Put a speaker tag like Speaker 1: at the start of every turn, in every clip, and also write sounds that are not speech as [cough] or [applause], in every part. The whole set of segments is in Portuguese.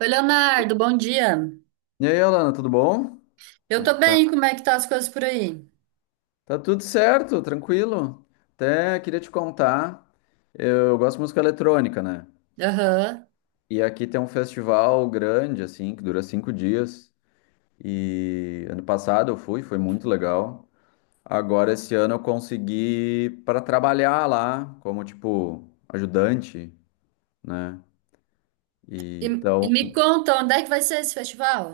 Speaker 1: Oi, Leonardo, bom dia.
Speaker 2: E aí, Alana, tudo bom?
Speaker 1: Eu
Speaker 2: Como é
Speaker 1: tô
Speaker 2: que tá?
Speaker 1: bem, como é que tá as coisas por aí?
Speaker 2: Tá tudo certo, tranquilo. Até queria te contar, eu gosto de música eletrônica, né?
Speaker 1: Aham.
Speaker 2: E aqui tem um festival grande, assim, que dura cinco dias. E ano passado eu fui, foi muito legal. Agora, esse ano, eu consegui para trabalhar lá, como, tipo, ajudante, né? E
Speaker 1: E, e
Speaker 2: então.
Speaker 1: me conta, onde é que vai ser esse festival?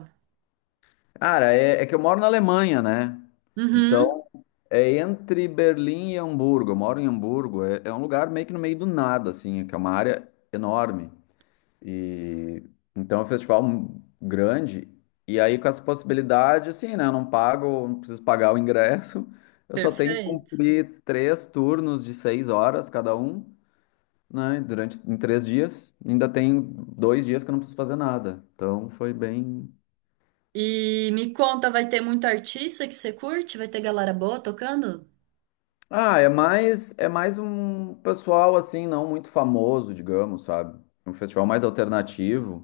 Speaker 2: Cara, é que eu moro na Alemanha, né?
Speaker 1: Uhum,
Speaker 2: Então é entre Berlim e Hamburgo. Eu moro em Hamburgo. É um lugar meio que no meio do nada, assim, que é uma área enorme. E então é um festival grande. E aí, com essa possibilidade, assim, né? Eu não pago, não preciso pagar o ingresso. [laughs] Eu só tenho que
Speaker 1: perfeito.
Speaker 2: cumprir três turnos de seis horas cada um, né? Durante em três dias. Ainda tem dois dias que eu não preciso fazer nada. Então foi bem.
Speaker 1: E me conta, vai ter muito artista que você curte? Vai ter galera boa tocando?
Speaker 2: Ah, é mais um pessoal assim, não muito famoso, digamos, sabe? Um festival mais alternativo,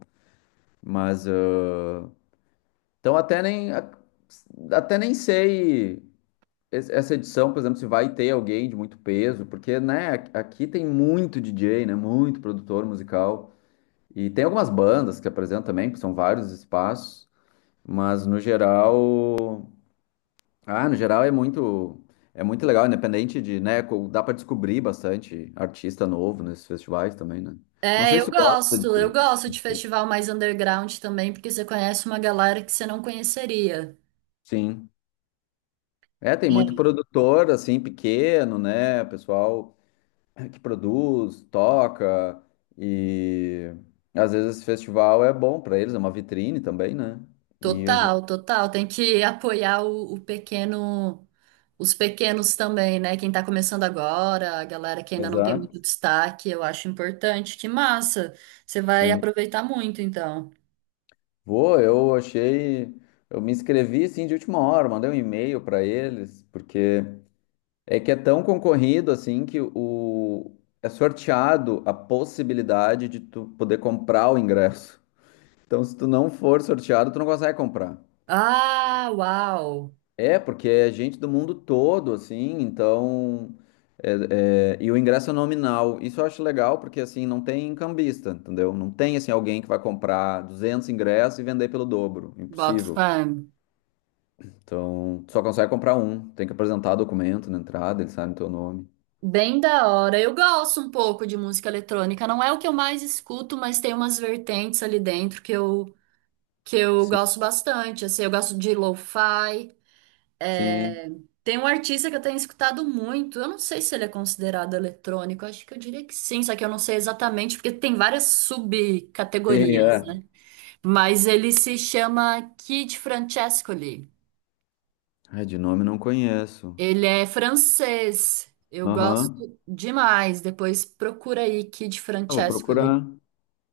Speaker 2: mas então até nem sei essa edição, por exemplo, se vai ter alguém de muito peso, porque né, aqui tem muito DJ, né, muito produtor musical e tem algumas bandas que apresentam também, que são vários espaços, mas no geral, no geral é muito, é muito legal, independente de, né, dá para descobrir bastante artista novo nesses festivais também, né? Não
Speaker 1: É,
Speaker 2: sei
Speaker 1: eu
Speaker 2: se tu gosta
Speaker 1: gosto, eu
Speaker 2: de…
Speaker 1: gosto de festival mais underground também, porque você conhece uma galera que você não conheceria.
Speaker 2: Sim. É, tem muito produtor assim pequeno, né, pessoal que produz, toca e às vezes esse festival é bom para eles, é uma vitrine também, né? E a gente…
Speaker 1: Total, total. Tem que [laughs] apoiar o pequeno, os pequenos também, né? Quem tá começando agora, a galera que ainda não tem muito
Speaker 2: Exato.
Speaker 1: destaque, eu acho importante. Que massa! Você vai
Speaker 2: Sim.
Speaker 1: aproveitar muito, então.
Speaker 2: Vou, eu achei, eu me inscrevi assim de última hora, mandei um e-mail para eles, porque… É que é tão concorrido assim que o… é sorteado a possibilidade de tu poder comprar o ingresso. Então, se tu não for sorteado, tu não consegue comprar.
Speaker 1: Ah, uau!
Speaker 2: É, porque é gente do mundo todo, assim, então. E o ingresso é nominal. Isso eu acho legal, porque assim, não tem cambista, entendeu? Não tem assim alguém que vai comprar 200 ingressos e vender pelo dobro.
Speaker 1: Boto
Speaker 2: Impossível.
Speaker 1: fé.
Speaker 2: Então, tu só consegue comprar um. Tem que apresentar documento na entrada, ele sabe o teu nome.
Speaker 1: Bem da hora. Eu gosto um pouco de música eletrônica. Não é o que eu mais escuto, mas tem umas vertentes ali dentro que eu
Speaker 2: Sim,
Speaker 1: gosto bastante. Assim, eu gosto de lo-fi.
Speaker 2: sim,
Speaker 1: É, tem um artista que eu tenho escutado muito. Eu não sei se ele é considerado eletrônico. Acho que eu diria que sim, só que eu não sei exatamente, porque tem várias
Speaker 2: sim,
Speaker 1: subcategorias,
Speaker 2: é.
Speaker 1: né? Mas ele se chama Kid Francescoli.
Speaker 2: Ai, de nome não conheço.
Speaker 1: Ele é francês. Eu
Speaker 2: Aham.
Speaker 1: gosto demais. Depois procura aí Kid
Speaker 2: Ah, vou
Speaker 1: Francescoli.
Speaker 2: procurar.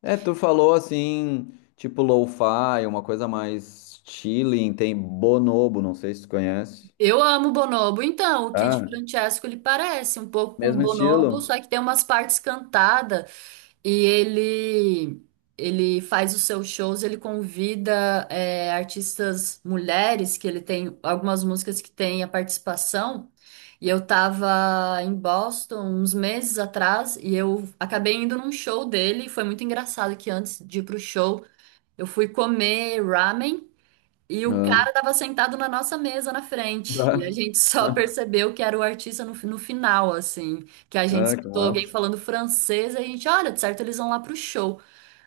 Speaker 2: É, tu falou assim, tipo lo-fi, uma coisa mais chilling, tem Bonobo, não sei se tu conhece.
Speaker 1: Eu amo Bonobo. Então, o Kid
Speaker 2: Ah,
Speaker 1: Francescoli parece um pouco com
Speaker 2: mesmo
Speaker 1: Bonobo,
Speaker 2: estilo?
Speaker 1: só que tem umas partes cantadas. E ele faz os seus shows, ele convida artistas mulheres, que ele tem algumas músicas que tem a participação. E eu tava em Boston uns meses atrás e eu acabei indo num show dele. Foi muito engraçado que, antes de ir pro show, eu fui comer ramen. E o
Speaker 2: Ah,
Speaker 1: cara tava sentado na nossa mesa na frente. E a
Speaker 2: tá.
Speaker 1: gente só
Speaker 2: [laughs]
Speaker 1: percebeu que era o artista no, no final, assim. Que a gente
Speaker 2: Ah, que
Speaker 1: escutou alguém
Speaker 2: massa.
Speaker 1: falando francês e a gente, olha, de certo eles vão lá pro show.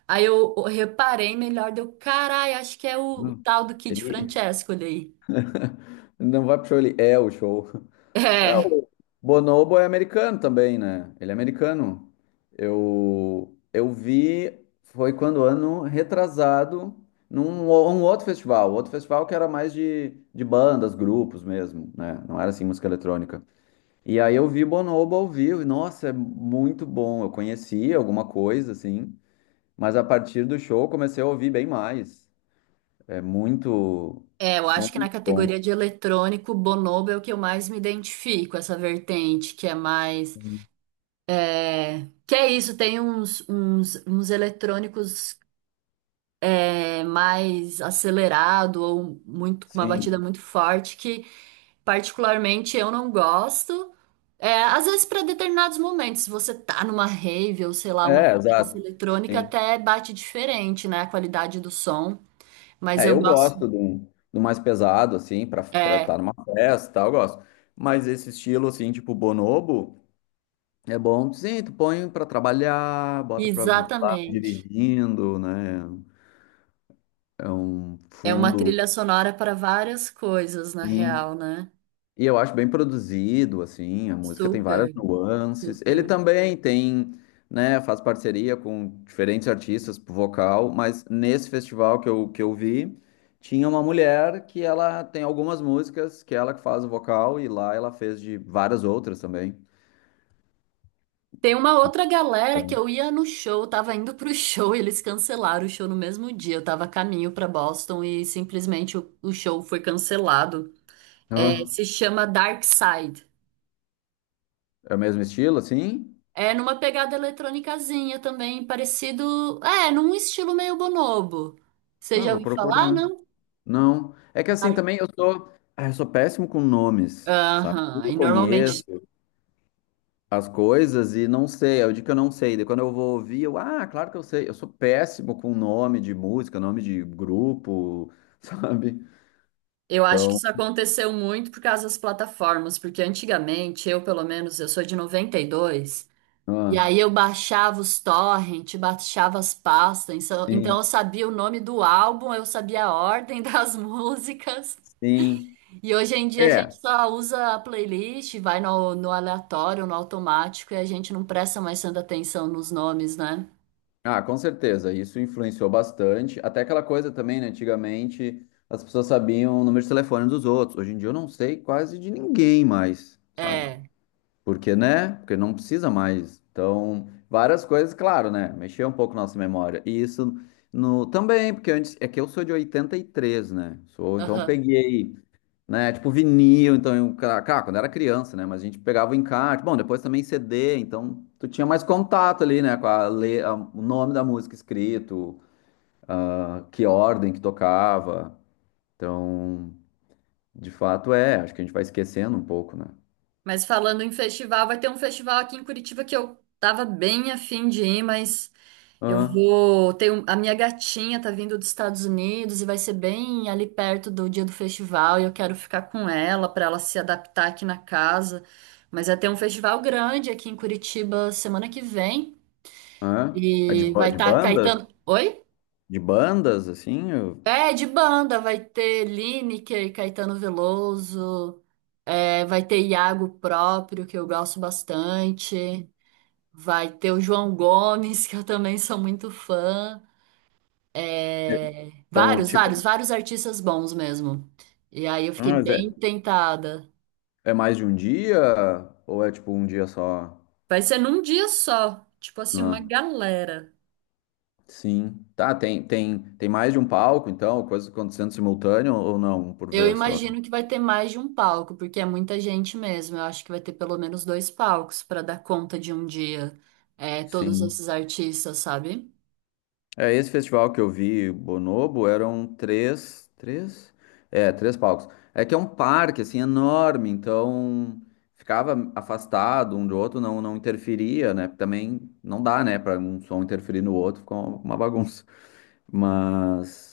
Speaker 1: Aí eu reparei melhor, deu, carai, acho que é o
Speaker 2: Hum.
Speaker 1: tal do Kid
Speaker 2: Ele
Speaker 1: Francesco ali.
Speaker 2: [laughs] não vai pro show, ele é o show. É,
Speaker 1: É,
Speaker 2: o Bonobo é americano também, né? Ele é americano. Eu vi, foi quando ano retrasado, um outro festival que era mais de bandas, grupos mesmo, né? Não era assim música eletrônica. E aí eu vi Bonobo ao vivo, e nossa, é muito bom. Eu conhecia alguma coisa, assim, mas a partir do show eu comecei a ouvir bem mais. É muito,
Speaker 1: eu acho que na
Speaker 2: muito bom.
Speaker 1: categoria de eletrônico, Bonobo é o que eu mais me identifico, essa vertente, que é mais. É, que é isso, tem uns eletrônicos é mais acelerado ou muito com uma batida
Speaker 2: Sim.
Speaker 1: muito forte que particularmente eu não gosto. É, às vezes para determinados momentos, se você tá numa rave ou sei lá, uma
Speaker 2: É,
Speaker 1: festa
Speaker 2: exato.
Speaker 1: eletrônica
Speaker 2: Sim.
Speaker 1: até bate diferente, né, a qualidade do som, mas
Speaker 2: É,
Speaker 1: eu
Speaker 2: eu
Speaker 1: gosto.
Speaker 2: gosto do, do mais pesado, assim, pra estar
Speaker 1: É,
Speaker 2: tá numa festa e tal, eu gosto. Mas esse estilo, assim, tipo bonobo, é bom, sim, tu põe pra trabalhar, bota pra, sei lá,
Speaker 1: exatamente.
Speaker 2: dirigindo, né? É um
Speaker 1: É uma
Speaker 2: fundo,
Speaker 1: trilha sonora para várias coisas, na
Speaker 2: sim.
Speaker 1: real, né?
Speaker 2: E eu acho bem produzido, assim, a música tem várias
Speaker 1: Super,
Speaker 2: nuances. Ele
Speaker 1: super.
Speaker 2: também tem, né, faz parceria com diferentes artistas pro vocal, mas nesse festival que eu vi, tinha uma mulher que ela tem algumas músicas que ela que faz o vocal e lá ela fez de várias outras também.
Speaker 1: Tem uma outra galera que
Speaker 2: Então,
Speaker 1: eu ia no show, eu tava indo pro show [laughs] e eles cancelaram o show no mesmo dia. Eu tava a caminho pra Boston e simplesmente o show foi cancelado. É,
Speaker 2: ah,
Speaker 1: se chama Dark Side.
Speaker 2: é o mesmo estilo, assim?
Speaker 1: É numa pegada eletrônicazinha também, parecido. É, num estilo meio bonobo. Você
Speaker 2: Ah,
Speaker 1: já
Speaker 2: vou
Speaker 1: ouviu falar,
Speaker 2: procurar.
Speaker 1: não?
Speaker 2: Não. É que assim
Speaker 1: Dark-
Speaker 2: também eu sou, ah, eu sou péssimo com nomes, sabe?
Speaker 1: Aham.
Speaker 2: Eu
Speaker 1: E
Speaker 2: conheço
Speaker 1: normalmente
Speaker 2: as coisas e não sei, é o dia que eu não sei. Daí quando eu vou ouvir, eu, ah, claro que eu sei. Eu sou péssimo com nome de música, nome de grupo, [laughs] sabe?
Speaker 1: eu acho que
Speaker 2: Então,
Speaker 1: isso aconteceu muito por causa das plataformas, porque antigamente, eu pelo menos, eu sou de 92. E
Speaker 2: ah,
Speaker 1: aí eu baixava os torrent, baixava as pastas, então
Speaker 2: sim,
Speaker 1: eu sabia o nome do álbum, eu sabia a ordem [laughs] das músicas.
Speaker 2: sim.
Speaker 1: E hoje em dia a gente
Speaker 2: É.
Speaker 1: só usa a playlist, vai no, no aleatório, no automático, e a gente não presta mais tanta atenção nos nomes, né?
Speaker 2: Ah, com certeza, isso influenciou bastante. Até aquela coisa também, né? Antigamente as pessoas sabiam o número de telefone dos outros. Hoje em dia eu não sei quase de ninguém mais, sabe?
Speaker 1: É,
Speaker 2: Porque, né? Porque não precisa mais. Então, várias coisas, claro, né? Mexer um pouco nossa memória. E isso no também, porque antes é que eu sou de 83, né? Sou, então eu
Speaker 1: aham.
Speaker 2: peguei, né, tipo vinil, então eu, cara, quando era criança, né, mas a gente pegava o encarte. Bom, depois também CD, então tu tinha mais contato ali, né, com a, o nome da música escrito, ah, que ordem que tocava. Então, de fato é, acho que a gente vai esquecendo um pouco, né?
Speaker 1: Mas falando em festival, vai ter um festival aqui em Curitiba que eu tava bem afim de ir, mas. Eu
Speaker 2: Ah,
Speaker 1: vou. Tenho, a minha gatinha tá vindo dos Estados Unidos e vai ser bem ali perto do dia do festival. E eu quero ficar com ela para ela se adaptar aqui na casa. Mas vai ter um festival grande aqui em Curitiba semana que vem.
Speaker 2: ah. É de,
Speaker 1: E vai
Speaker 2: de
Speaker 1: estar Caetano.
Speaker 2: bandas?
Speaker 1: Oi?
Speaker 2: De bandas, assim?
Speaker 1: É, de banda. Vai ter Lineker, Caetano Veloso. É, vai ter Iago próprio, que eu gosto bastante. Vai ter o João Gomes, [laughs] que eu também sou muito fã. É,
Speaker 2: Então,
Speaker 1: vários,
Speaker 2: tipo,
Speaker 1: vários, vários artistas bons mesmo. E aí eu
Speaker 2: ah,
Speaker 1: fiquei
Speaker 2: mas é,
Speaker 1: bem tentada.
Speaker 2: é mais de um dia ou é tipo um dia só?
Speaker 1: Vai ser num dia só, tipo assim, uma
Speaker 2: Ah,
Speaker 1: galera.
Speaker 2: sim. Tá, tem mais de um palco, então, coisas acontecendo simultâneo ou não, por
Speaker 1: Eu
Speaker 2: vez só?
Speaker 1: imagino que vai ter mais de um palco, porque é muita gente mesmo. Eu acho que vai ter pelo menos dois palcos para dar conta de um dia, é, todos
Speaker 2: Sim.
Speaker 1: esses artistas, sabe?
Speaker 2: É, esse festival que eu vi, Bonobo, eram três, três? É, três palcos. É que é um parque, assim, enorme, então ficava afastado um do outro, não, não interferia, né? Também não dá, né, para um som interferir no outro, ficou uma bagunça. Mas…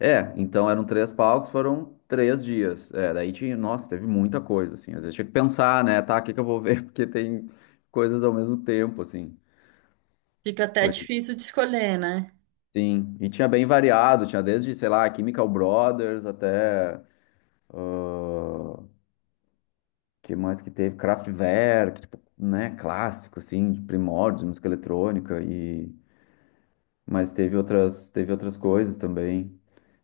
Speaker 2: É, então eram três palcos, foram três dias. É, daí tinha. Nossa, teve muita coisa, assim. Às vezes tinha que pensar, né? Tá, o que que eu vou ver? [laughs] Porque tem coisas ao mesmo tempo, assim.
Speaker 1: Fica até
Speaker 2: Foi.
Speaker 1: difícil de escolher, né?
Speaker 2: Sim. E tinha bem variado, tinha desde, sei lá, Chemical Brothers até. Que mais que teve? Kraftwerk, tipo, né? Clássico, assim, de primórdios, de música eletrônica. E… mas teve outras coisas também.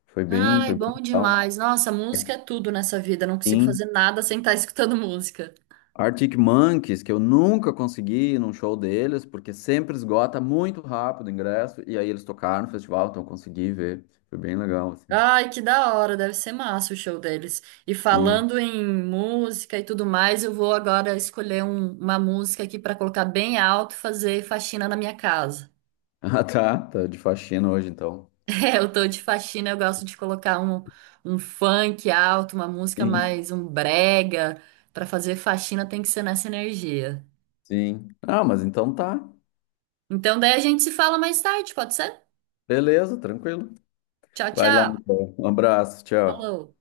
Speaker 1: Ai,
Speaker 2: Foi bem
Speaker 1: bom
Speaker 2: legal.
Speaker 1: demais. Nossa, música é tudo nessa vida. Eu não consigo
Speaker 2: Sim.
Speaker 1: fazer nada sem estar escutando [laughs] música.
Speaker 2: Arctic Monkeys, que eu nunca consegui ir num show deles, porque sempre esgota muito rápido o ingresso, e aí eles tocaram no festival, então eu consegui ver. Foi bem legal, assim.
Speaker 1: Ai, que da hora, deve ser massa o show deles. E
Speaker 2: Sim.
Speaker 1: falando
Speaker 2: [laughs]
Speaker 1: em música e tudo mais, eu vou agora escolher uma música aqui para colocar bem alto e fazer faxina na minha casa.
Speaker 2: Ah, tá. Tá de faxina hoje, então.
Speaker 1: [laughs] É, eu tô de faxina, eu gosto de colocar um, um funk alto, uma música
Speaker 2: Sim,
Speaker 1: mais um brega. Para fazer faxina tem que ser nessa energia.
Speaker 2: sim. Ah, mas então tá.
Speaker 1: Então, daí a gente se fala mais tarde, pode ser?
Speaker 2: Beleza, tranquilo.
Speaker 1: Tchau,
Speaker 2: Vai lá,
Speaker 1: tchau.
Speaker 2: então. Um abraço, tchau.
Speaker 1: Falou.